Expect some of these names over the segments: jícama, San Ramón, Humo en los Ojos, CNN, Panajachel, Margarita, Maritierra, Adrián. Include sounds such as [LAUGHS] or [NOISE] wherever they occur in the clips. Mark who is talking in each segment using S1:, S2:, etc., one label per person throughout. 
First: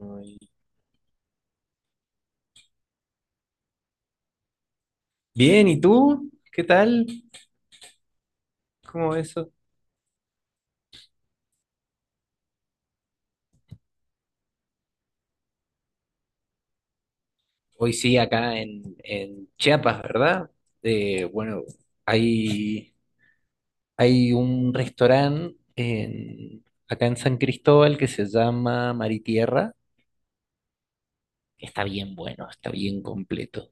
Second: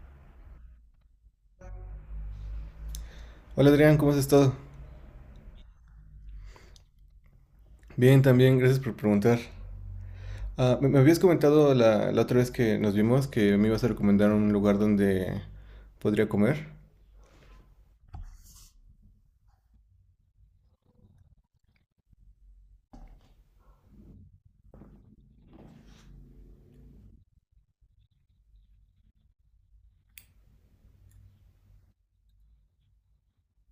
S1: Ay.
S2: Hola Adrián, ¿cómo has estado?
S1: Bien, ¿y tú? ¿Qué tal?
S2: Bien, también, gracias por
S1: ¿Cómo va
S2: preguntar.
S1: eso?
S2: Me habías comentado la otra vez que nos vimos que me ibas a recomendar un lugar donde podría comer.
S1: Hoy sí, acá en Chiapas, ¿verdad? Bueno, hay, hay un restaurante acá en San Cristóbal que se llama Maritierra, que está bien bueno, está bien completo,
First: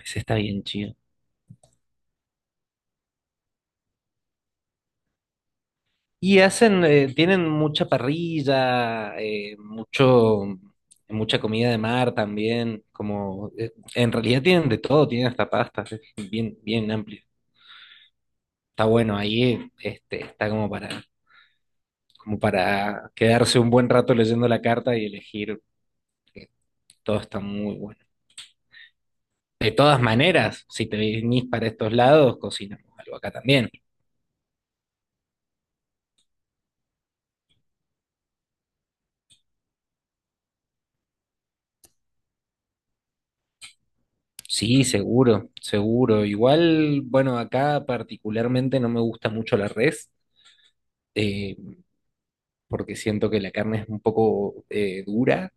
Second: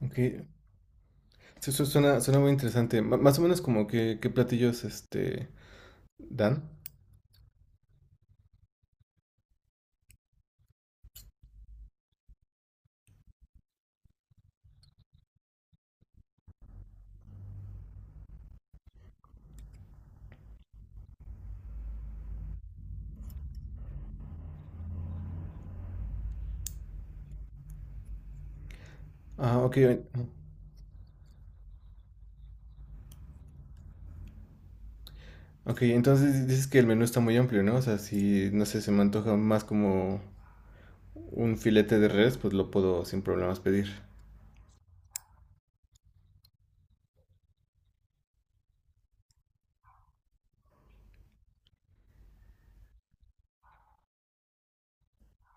S2: Ok,
S1: está bien chido.
S2: sí, suena, suena muy interesante. Más o menos como qué platillos
S1: Y
S2: dan.
S1: hacen, tienen mucha parrilla, mucha comida de mar también, como, en realidad tienen de todo, tienen hasta pastas, es bien, bien amplio. Está bueno, ahí este, está como para, como para quedarse un buen rato leyendo la carta y elegir, que todo está muy bueno.
S2: Ah,
S1: De
S2: ok, eh,
S1: todas maneras, si te venís para estos lados, cocinamos algo acá también.
S2: ok, entonces dices que el menú está muy amplio, ¿no? O sea, si, no sé, se me antoja más como un filete de res, pues lo puedo sin problemas pedir.
S1: Sí, seguro, seguro. Igual, bueno, acá particularmente no me gusta mucho la res, eh, porque siento que la carne es un poco dura,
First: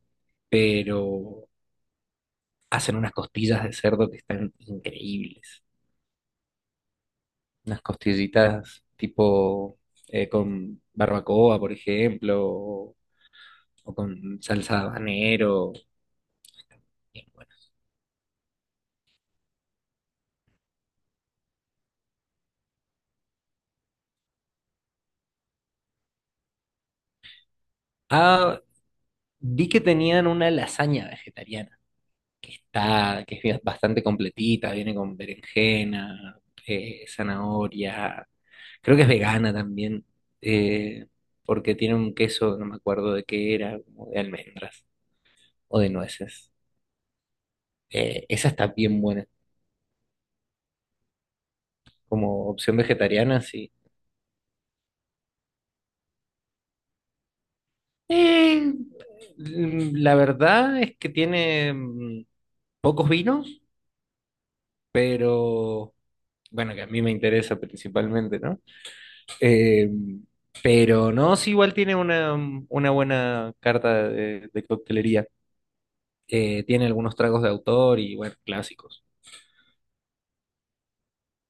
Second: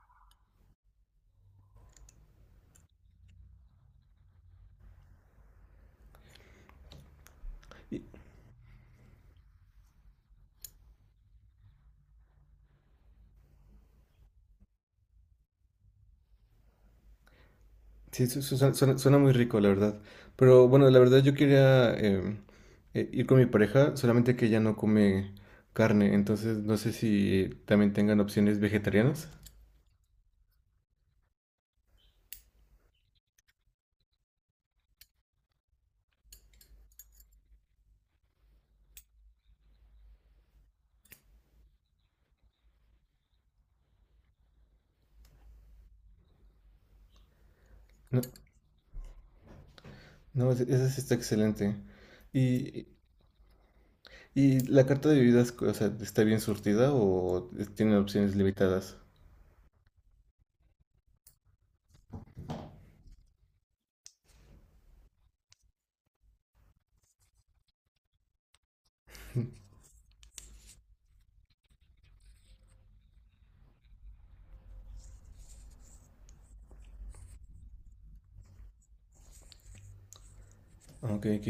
S1: pero hacen unas costillas de cerdo que están increíbles. Unas costillitas tipo con barbacoa, por ejemplo, o con salsa de habanero. Bien, bueno.
S2: Sí, suena, muy rico, la verdad. Pero bueno, la verdad yo quería ir con mi pareja, solamente que ella no come carne, entonces no sé si también tengan opciones
S1: Ah,
S2: vegetarianas.
S1: vi que tenían una lasaña vegetariana, que es bastante completita, viene con berenjena, zanahoria, creo que es vegana también, eh, porque tiene un queso, no me acuerdo de qué era, como de almendras o de nueces.
S2: No,
S1: Esa está bien buena,
S2: no, esa sí está excelente.
S1: como opción
S2: ¿Y,
S1: vegetariana, sí.
S2: y la carta de bebidas, o sea, ¿está bien surtida o tiene opciones
S1: Eh,
S2: limitadas?
S1: la verdad es que tiene pocos vinos, pero bueno, que a mí me interesa principalmente, ¿no? Eh, pero no, sí, igual tiene una, una buena carta de coctelería. Tiene algunos tragos de autor y, bueno, clásicos.
S2: Ok, ok.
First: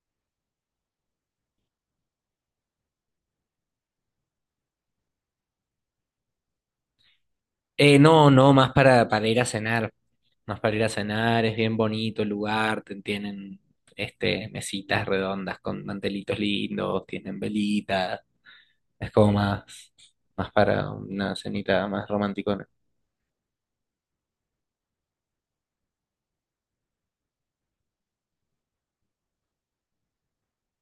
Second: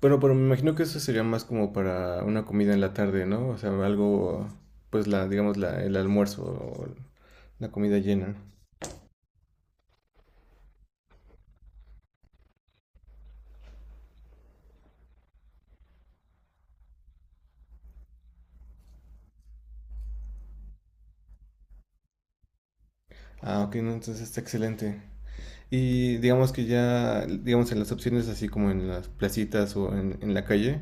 S2: Bueno, pero me imagino que eso sería más como para una comida en la tarde, ¿no? O sea, algo, pues el almuerzo o la comida
S1: No,
S2: llena.
S1: no, más para ir a cenar. Más para ir a cenar, es bien bonito el lugar, tienen este, mesitas redondas con mantelitos lindos, tienen velitas. Es como más, más para una cenita más romanticona.
S2: Ok, no, entonces está excelente. Y digamos que ya, digamos en las opciones, así como en las placitas o en la calle,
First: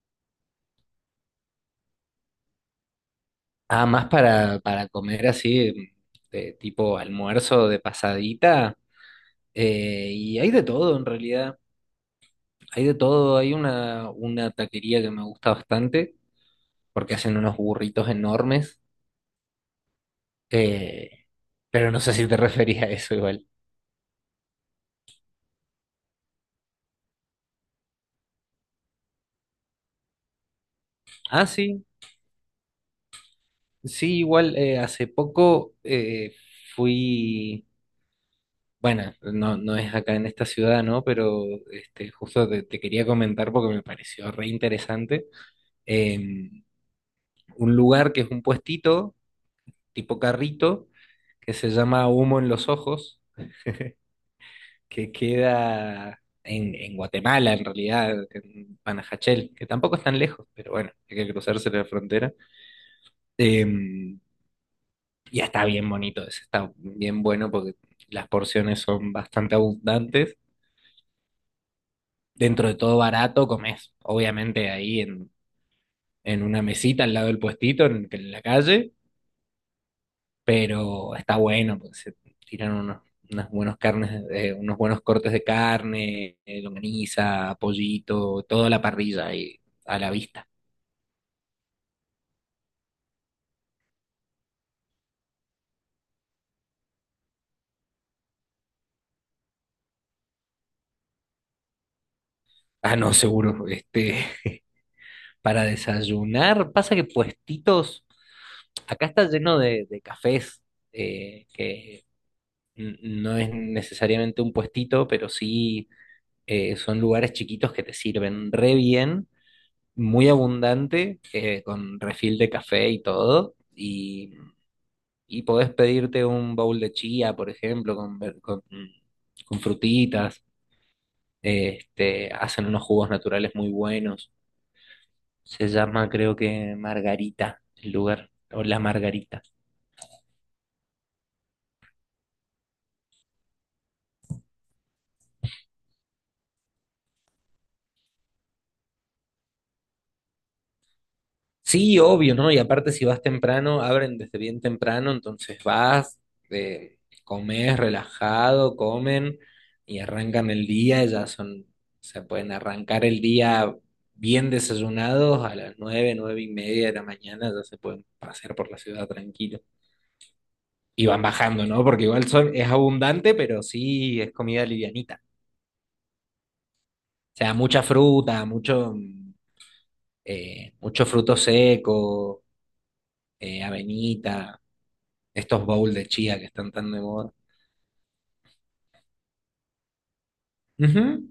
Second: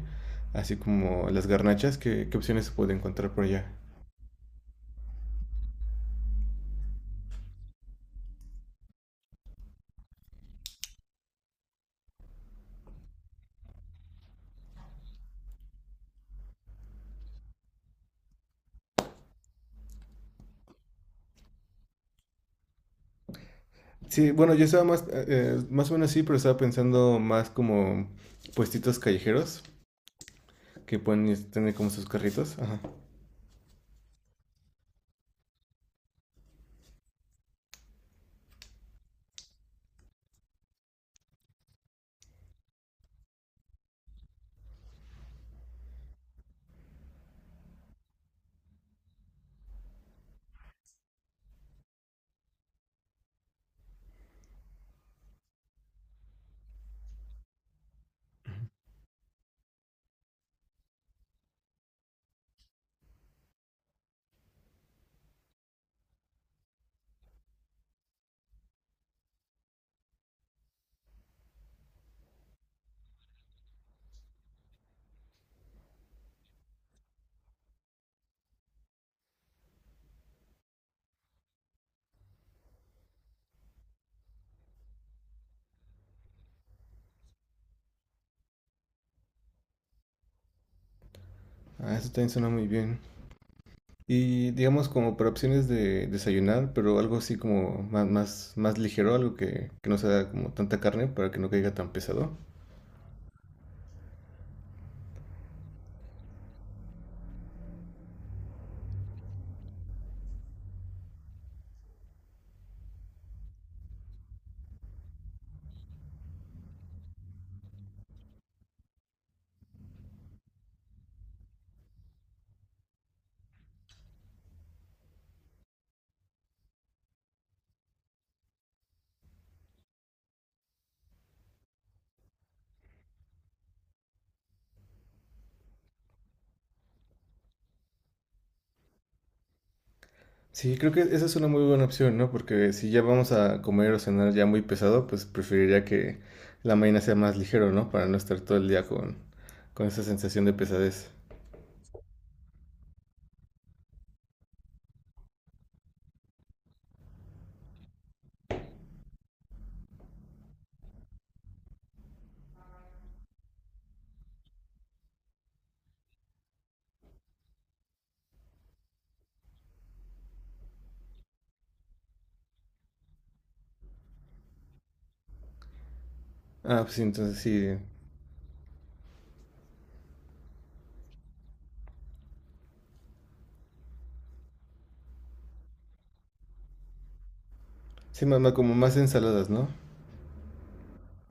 S2: así como las garnachas, ¿qué opciones se puede encontrar por allá?
S1: Ah, más para comer así, de tipo almuerzo de pasadita. Y hay de todo en realidad. Hay de todo. Hay una taquería que me gusta bastante porque hacen unos burritos enormes. Eh, pero no sé si te [LAUGHS] referís a eso igual.
S2: Sí, bueno, yo estaba más, más o menos sí, pero estaba pensando más como puestitos callejeros que pueden
S1: Ah,
S2: es- tener
S1: sí.
S2: como sus carritos. Ajá.
S1: Sí, igual hace poco fui. Bueno, no, no es acá en esta ciudad, ¿no? Pero este, justo te, te quería comentar porque me pareció re interesante. Eh, un lugar que es un puestito, tipo carrito, que se llama Humo en los Ojos, que queda en Guatemala, en realidad, en Panajachel, que tampoco es tan lejos, pero bueno, hay que cruzarse la frontera. Eh, ya está bien bonito, ese está bien bueno porque las porciones son bastante abundantes, dentro de todo barato, comes, obviamente ahí en una mesita al lado del puestito, en la calle, pero está bueno, porque se tiran unos, unas buenos carnes, unos buenos cortes de carne, longaniza, pollito, toda la parrilla ahí a la vista.
S2: Ah, eso también suena muy bien. Y digamos como para opciones de desayunar, pero algo así como más ligero, algo que no sea como tanta carne para que no caiga tan pesado.
S1: Ah, no, seguro, este, [LAUGHS] para desayunar, pasa que puestitos, acá está lleno de cafés, que no es necesariamente un puestito, pero sí son lugares chiquitos que te sirven re bien, muy abundante, con refil de café y todo. Y podés pedirte un bowl de chía, por ejemplo, con frutitas. Este, hacen unos jugos naturales muy buenos. Se llama, creo que Margarita, el lugar, o La Margarita.
S2: Sí, creo que esa es una muy buena opción, ¿no? Porque si ya vamos a comer o cenar ya muy pesado, pues preferiría que la mañana sea más ligero, ¿no? Para no estar todo el día con esa sensación de pesadez.
S1: Sí, obvio, ¿no? Y aparte si vas temprano, abren desde bien temprano, entonces vas, comes relajado, comen y arrancan el día, ya son, se pueden arrancar el día bien desayunados a las nueve, nueve y media de la mañana, ya se pueden pasear por la ciudad tranquilo. Y van bajando, ¿no? Porque igual son, es abundante, pero sí es comida livianita.
S2: Ah, pues sí,
S1: O
S2: entonces
S1: sea,
S2: sí.
S1: mucha fruta, mucho, mucho fruto seco, avenita. Estos bowls de chía que están tan de moda.
S2: Sí, más, como más ensaladas, ¿no?
S1: Ujú.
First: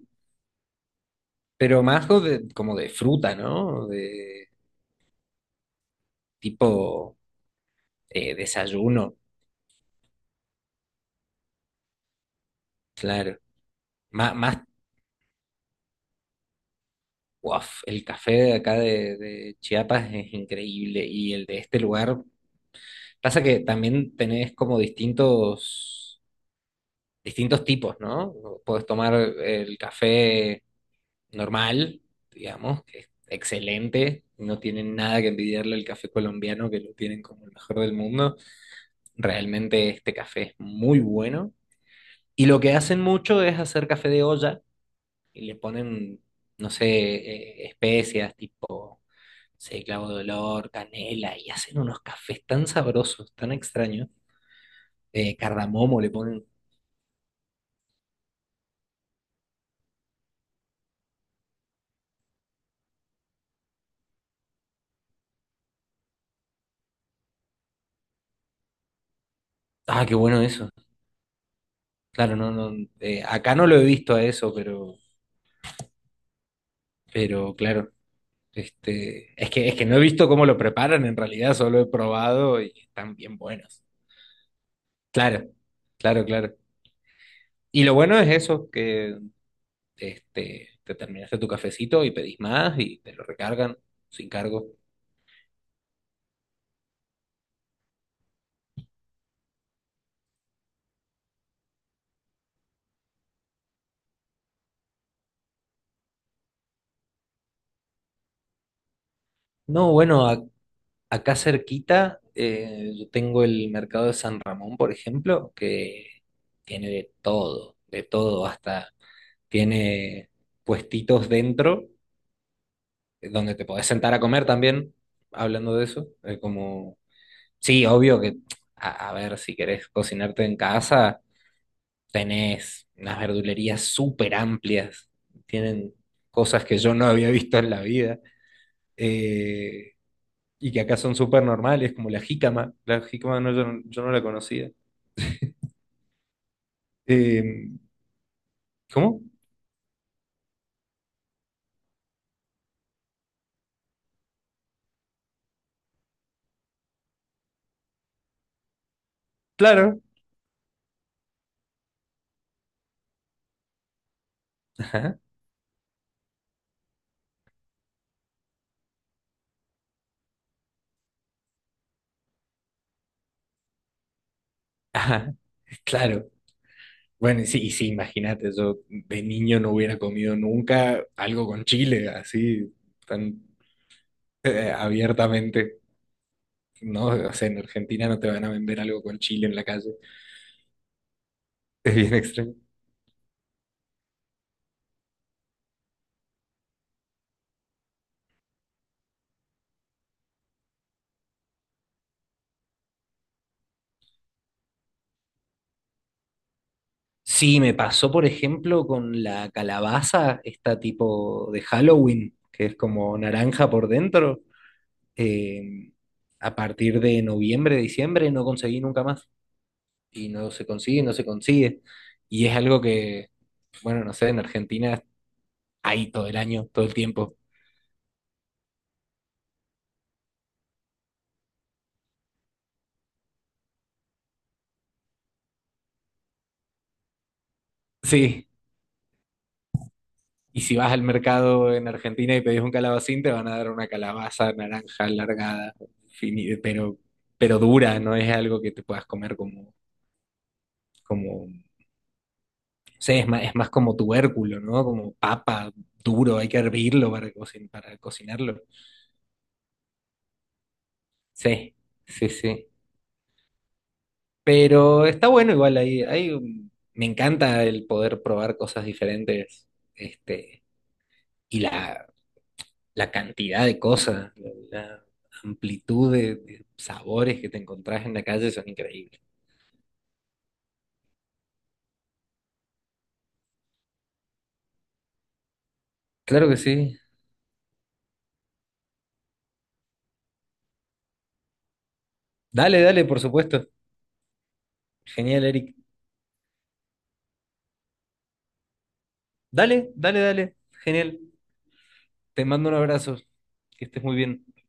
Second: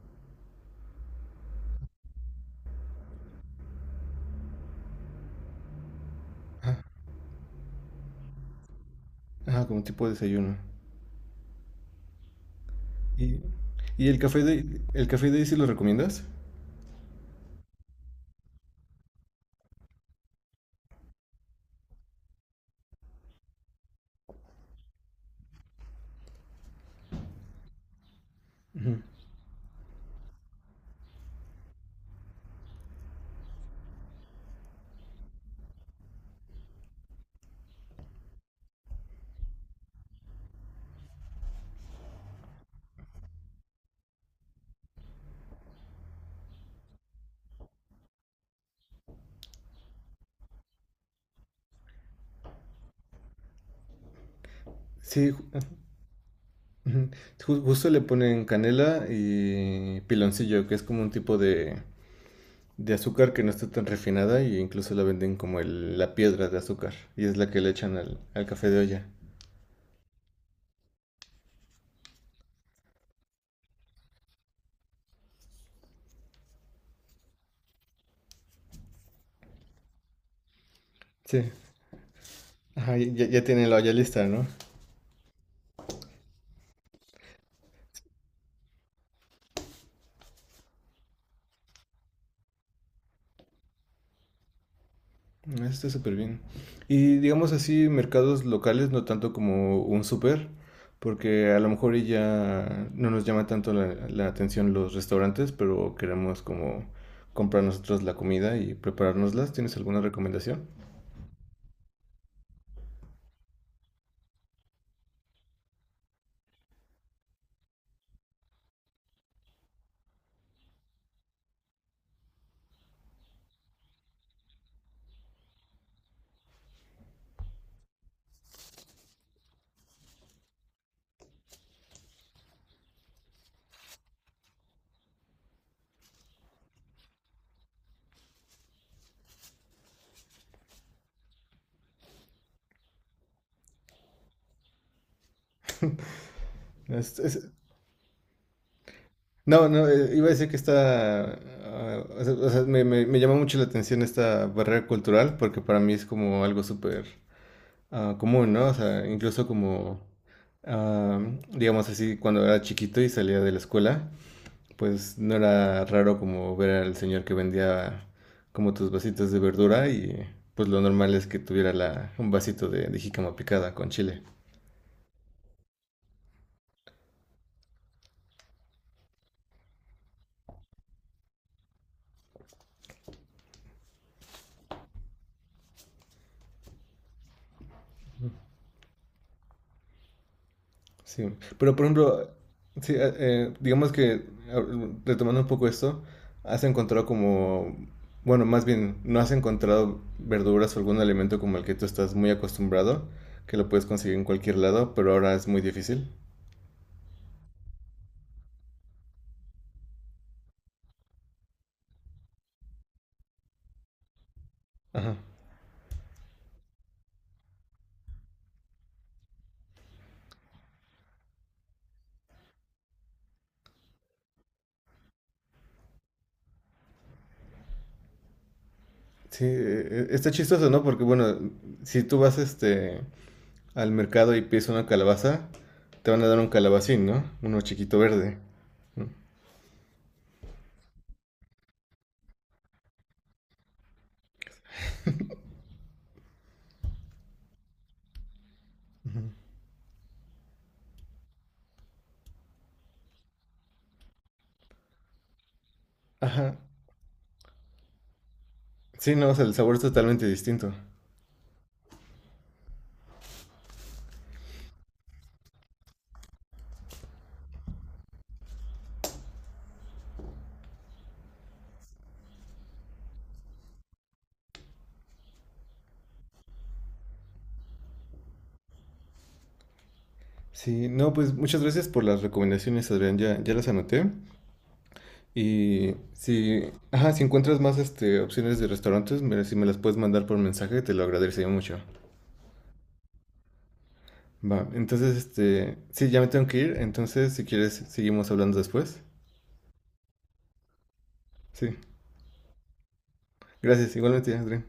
S1: Pero más como de fruta, ¿no? De tipo desayuno,
S2: Ah, como tipo de desayuno.
S1: claro.
S2: ¿Y, y el café
S1: Más,
S2: el café de ahí sí lo recomiendas?
S1: uaf, el café de acá de Chiapas es increíble y el de este lugar. Pasa que también tenés como distintos, distintos tipos, ¿no? Podés tomar el café normal, digamos, que es excelente. No tienen nada que envidiarle al café colombiano, que lo tienen como el mejor del mundo. Realmente este café es muy bueno. Y lo que hacen mucho es hacer café de olla y le ponen, no sé, especias tipo, no sé, clavo de olor, canela y hacen unos cafés tan sabrosos, tan extraños.
S2: Sí,
S1: Cardamomo le ponen.
S2: justo le ponen canela y piloncillo, que es como un tipo de azúcar que no está tan refinada, e incluso la venden como la piedra de azúcar, y es la que le echan al café de olla.
S1: Ah, qué bueno eso. Claro, no, no. Acá no lo he visto a eso, pero claro. Este, es que no he visto cómo lo preparan en
S2: Sí,
S1: realidad, solo he probado y
S2: ajá,
S1: están
S2: ya,
S1: bien
S2: ya tiene la
S1: buenos.
S2: olla lista, ¿no?
S1: Claro, claro, claro. Y lo bueno es eso, que este, te terminaste tu cafecito y pedís más y te lo recargan sin cargo.
S2: Eso está súper bien. Y digamos así, mercados locales, no tanto como un súper, porque a lo mejor y ya no nos llama tanto la atención los restaurantes, pero queremos como comprar nosotros la comida y preparárnoslas. ¿Tienes
S1: No,
S2: alguna
S1: bueno,
S2: recomendación?
S1: acá cerquita yo tengo el mercado de San Ramón, por ejemplo, que tiene de todo, hasta tiene puestitos dentro, donde te podés sentar a comer también, hablando de eso. Sí, obvio que, a ver, si querés cocinarte en casa. Tenés unas verdulerías súper amplias, tienen cosas que yo no había visto en la vida eh, y que acá son súper normales, como la jícama. La jícama no, yo, yo no la conocía.
S2: Es- es-
S1: Eh, ¿Cómo?
S2: No, no, iba a decir que está, ah, o sea, me llama mucho la atención esta barrera cultural, porque para mí es como algo súper común, ¿no? O sea, incluso como,
S1: Claro.
S2: ah, digamos así, cuando era chiquito y salía de la escuela, pues
S1: Ajá,
S2: no era raro como ver al señor que vendía como tus vasitos de verdura, y pues lo normal es que tuviera un vasito de jícama picada con chile.
S1: ajá, claro. Bueno, y sí, imagínate, yo de niño no hubiera comido nunca algo con chile, así, tan abiertamente. No, o sea, en Argentina no te van a vender algo con chile en la calle.
S2: Sí, pero por
S1: Es bien
S2: ejemplo,
S1: extraño.
S2: sí, digamos que retomando un poco esto, has encontrado como, bueno, más bien, no has encontrado verduras o algún alimento como el que tú estás muy acostumbrado, que lo puedes conseguir en cualquier lado, pero ahora es muy difícil.
S1: Sí, me pasó, por ejemplo, con la calabaza, esta tipo de Halloween, que es como naranja por dentro.
S2: Ajá.
S1: Eh, a partir de noviembre, diciembre, no conseguí nunca más. Y no se consigue, no se consigue. Y es algo que, bueno, no sé, en Argentina hay todo el año, todo el tiempo.
S2: Sí, está chistoso, ¿no? Porque bueno, si tú vas este al mercado y pides una calabaza, te van a dar un calabacín, ¿no? Uno chiquito verde.
S1: Sí. Y si vas al mercado en Argentina y pedís un calabacín, te van a dar una calabaza naranja alargada, fini- pero, pero dura, no es algo que te puedas comer como como. Sí, es más como tubérculo, ¿no? Como papa duro, hay
S2: Ajá.
S1: que hervirlo para, para cocinarlo.
S2: Sí, no, o sea, el sabor es totalmente distinto.
S1: Sí, sí, sí. Pero está bueno igual ahí. Ahí, me encanta el poder probar cosas diferentes, este, y la cantidad de cosas, la amplitud de sabores que te encontrás en la calle son increíbles.
S2: Sí, no, pues muchas gracias por las recomendaciones, Adrián, ya, ya las anoté. Y
S1: Claro que
S2: si,
S1: sí.
S2: ajá, si encuentras más este, opciones de restaurantes, si me las puedes mandar por mensaje, te lo agradecería mucho.
S1: Dale, dale, por supuesto.
S2: Va, entonces,
S1: Genial, Eric.
S2: este, sí, ya me tengo que ir, entonces si quieres, seguimos hablando después.
S1: Dale, dale, dale. Genial.
S2: Sí,
S1: Te mando un abrazo. Que
S2: gracias,
S1: estés muy
S2: igualmente,
S1: bien.
S2: Adrián.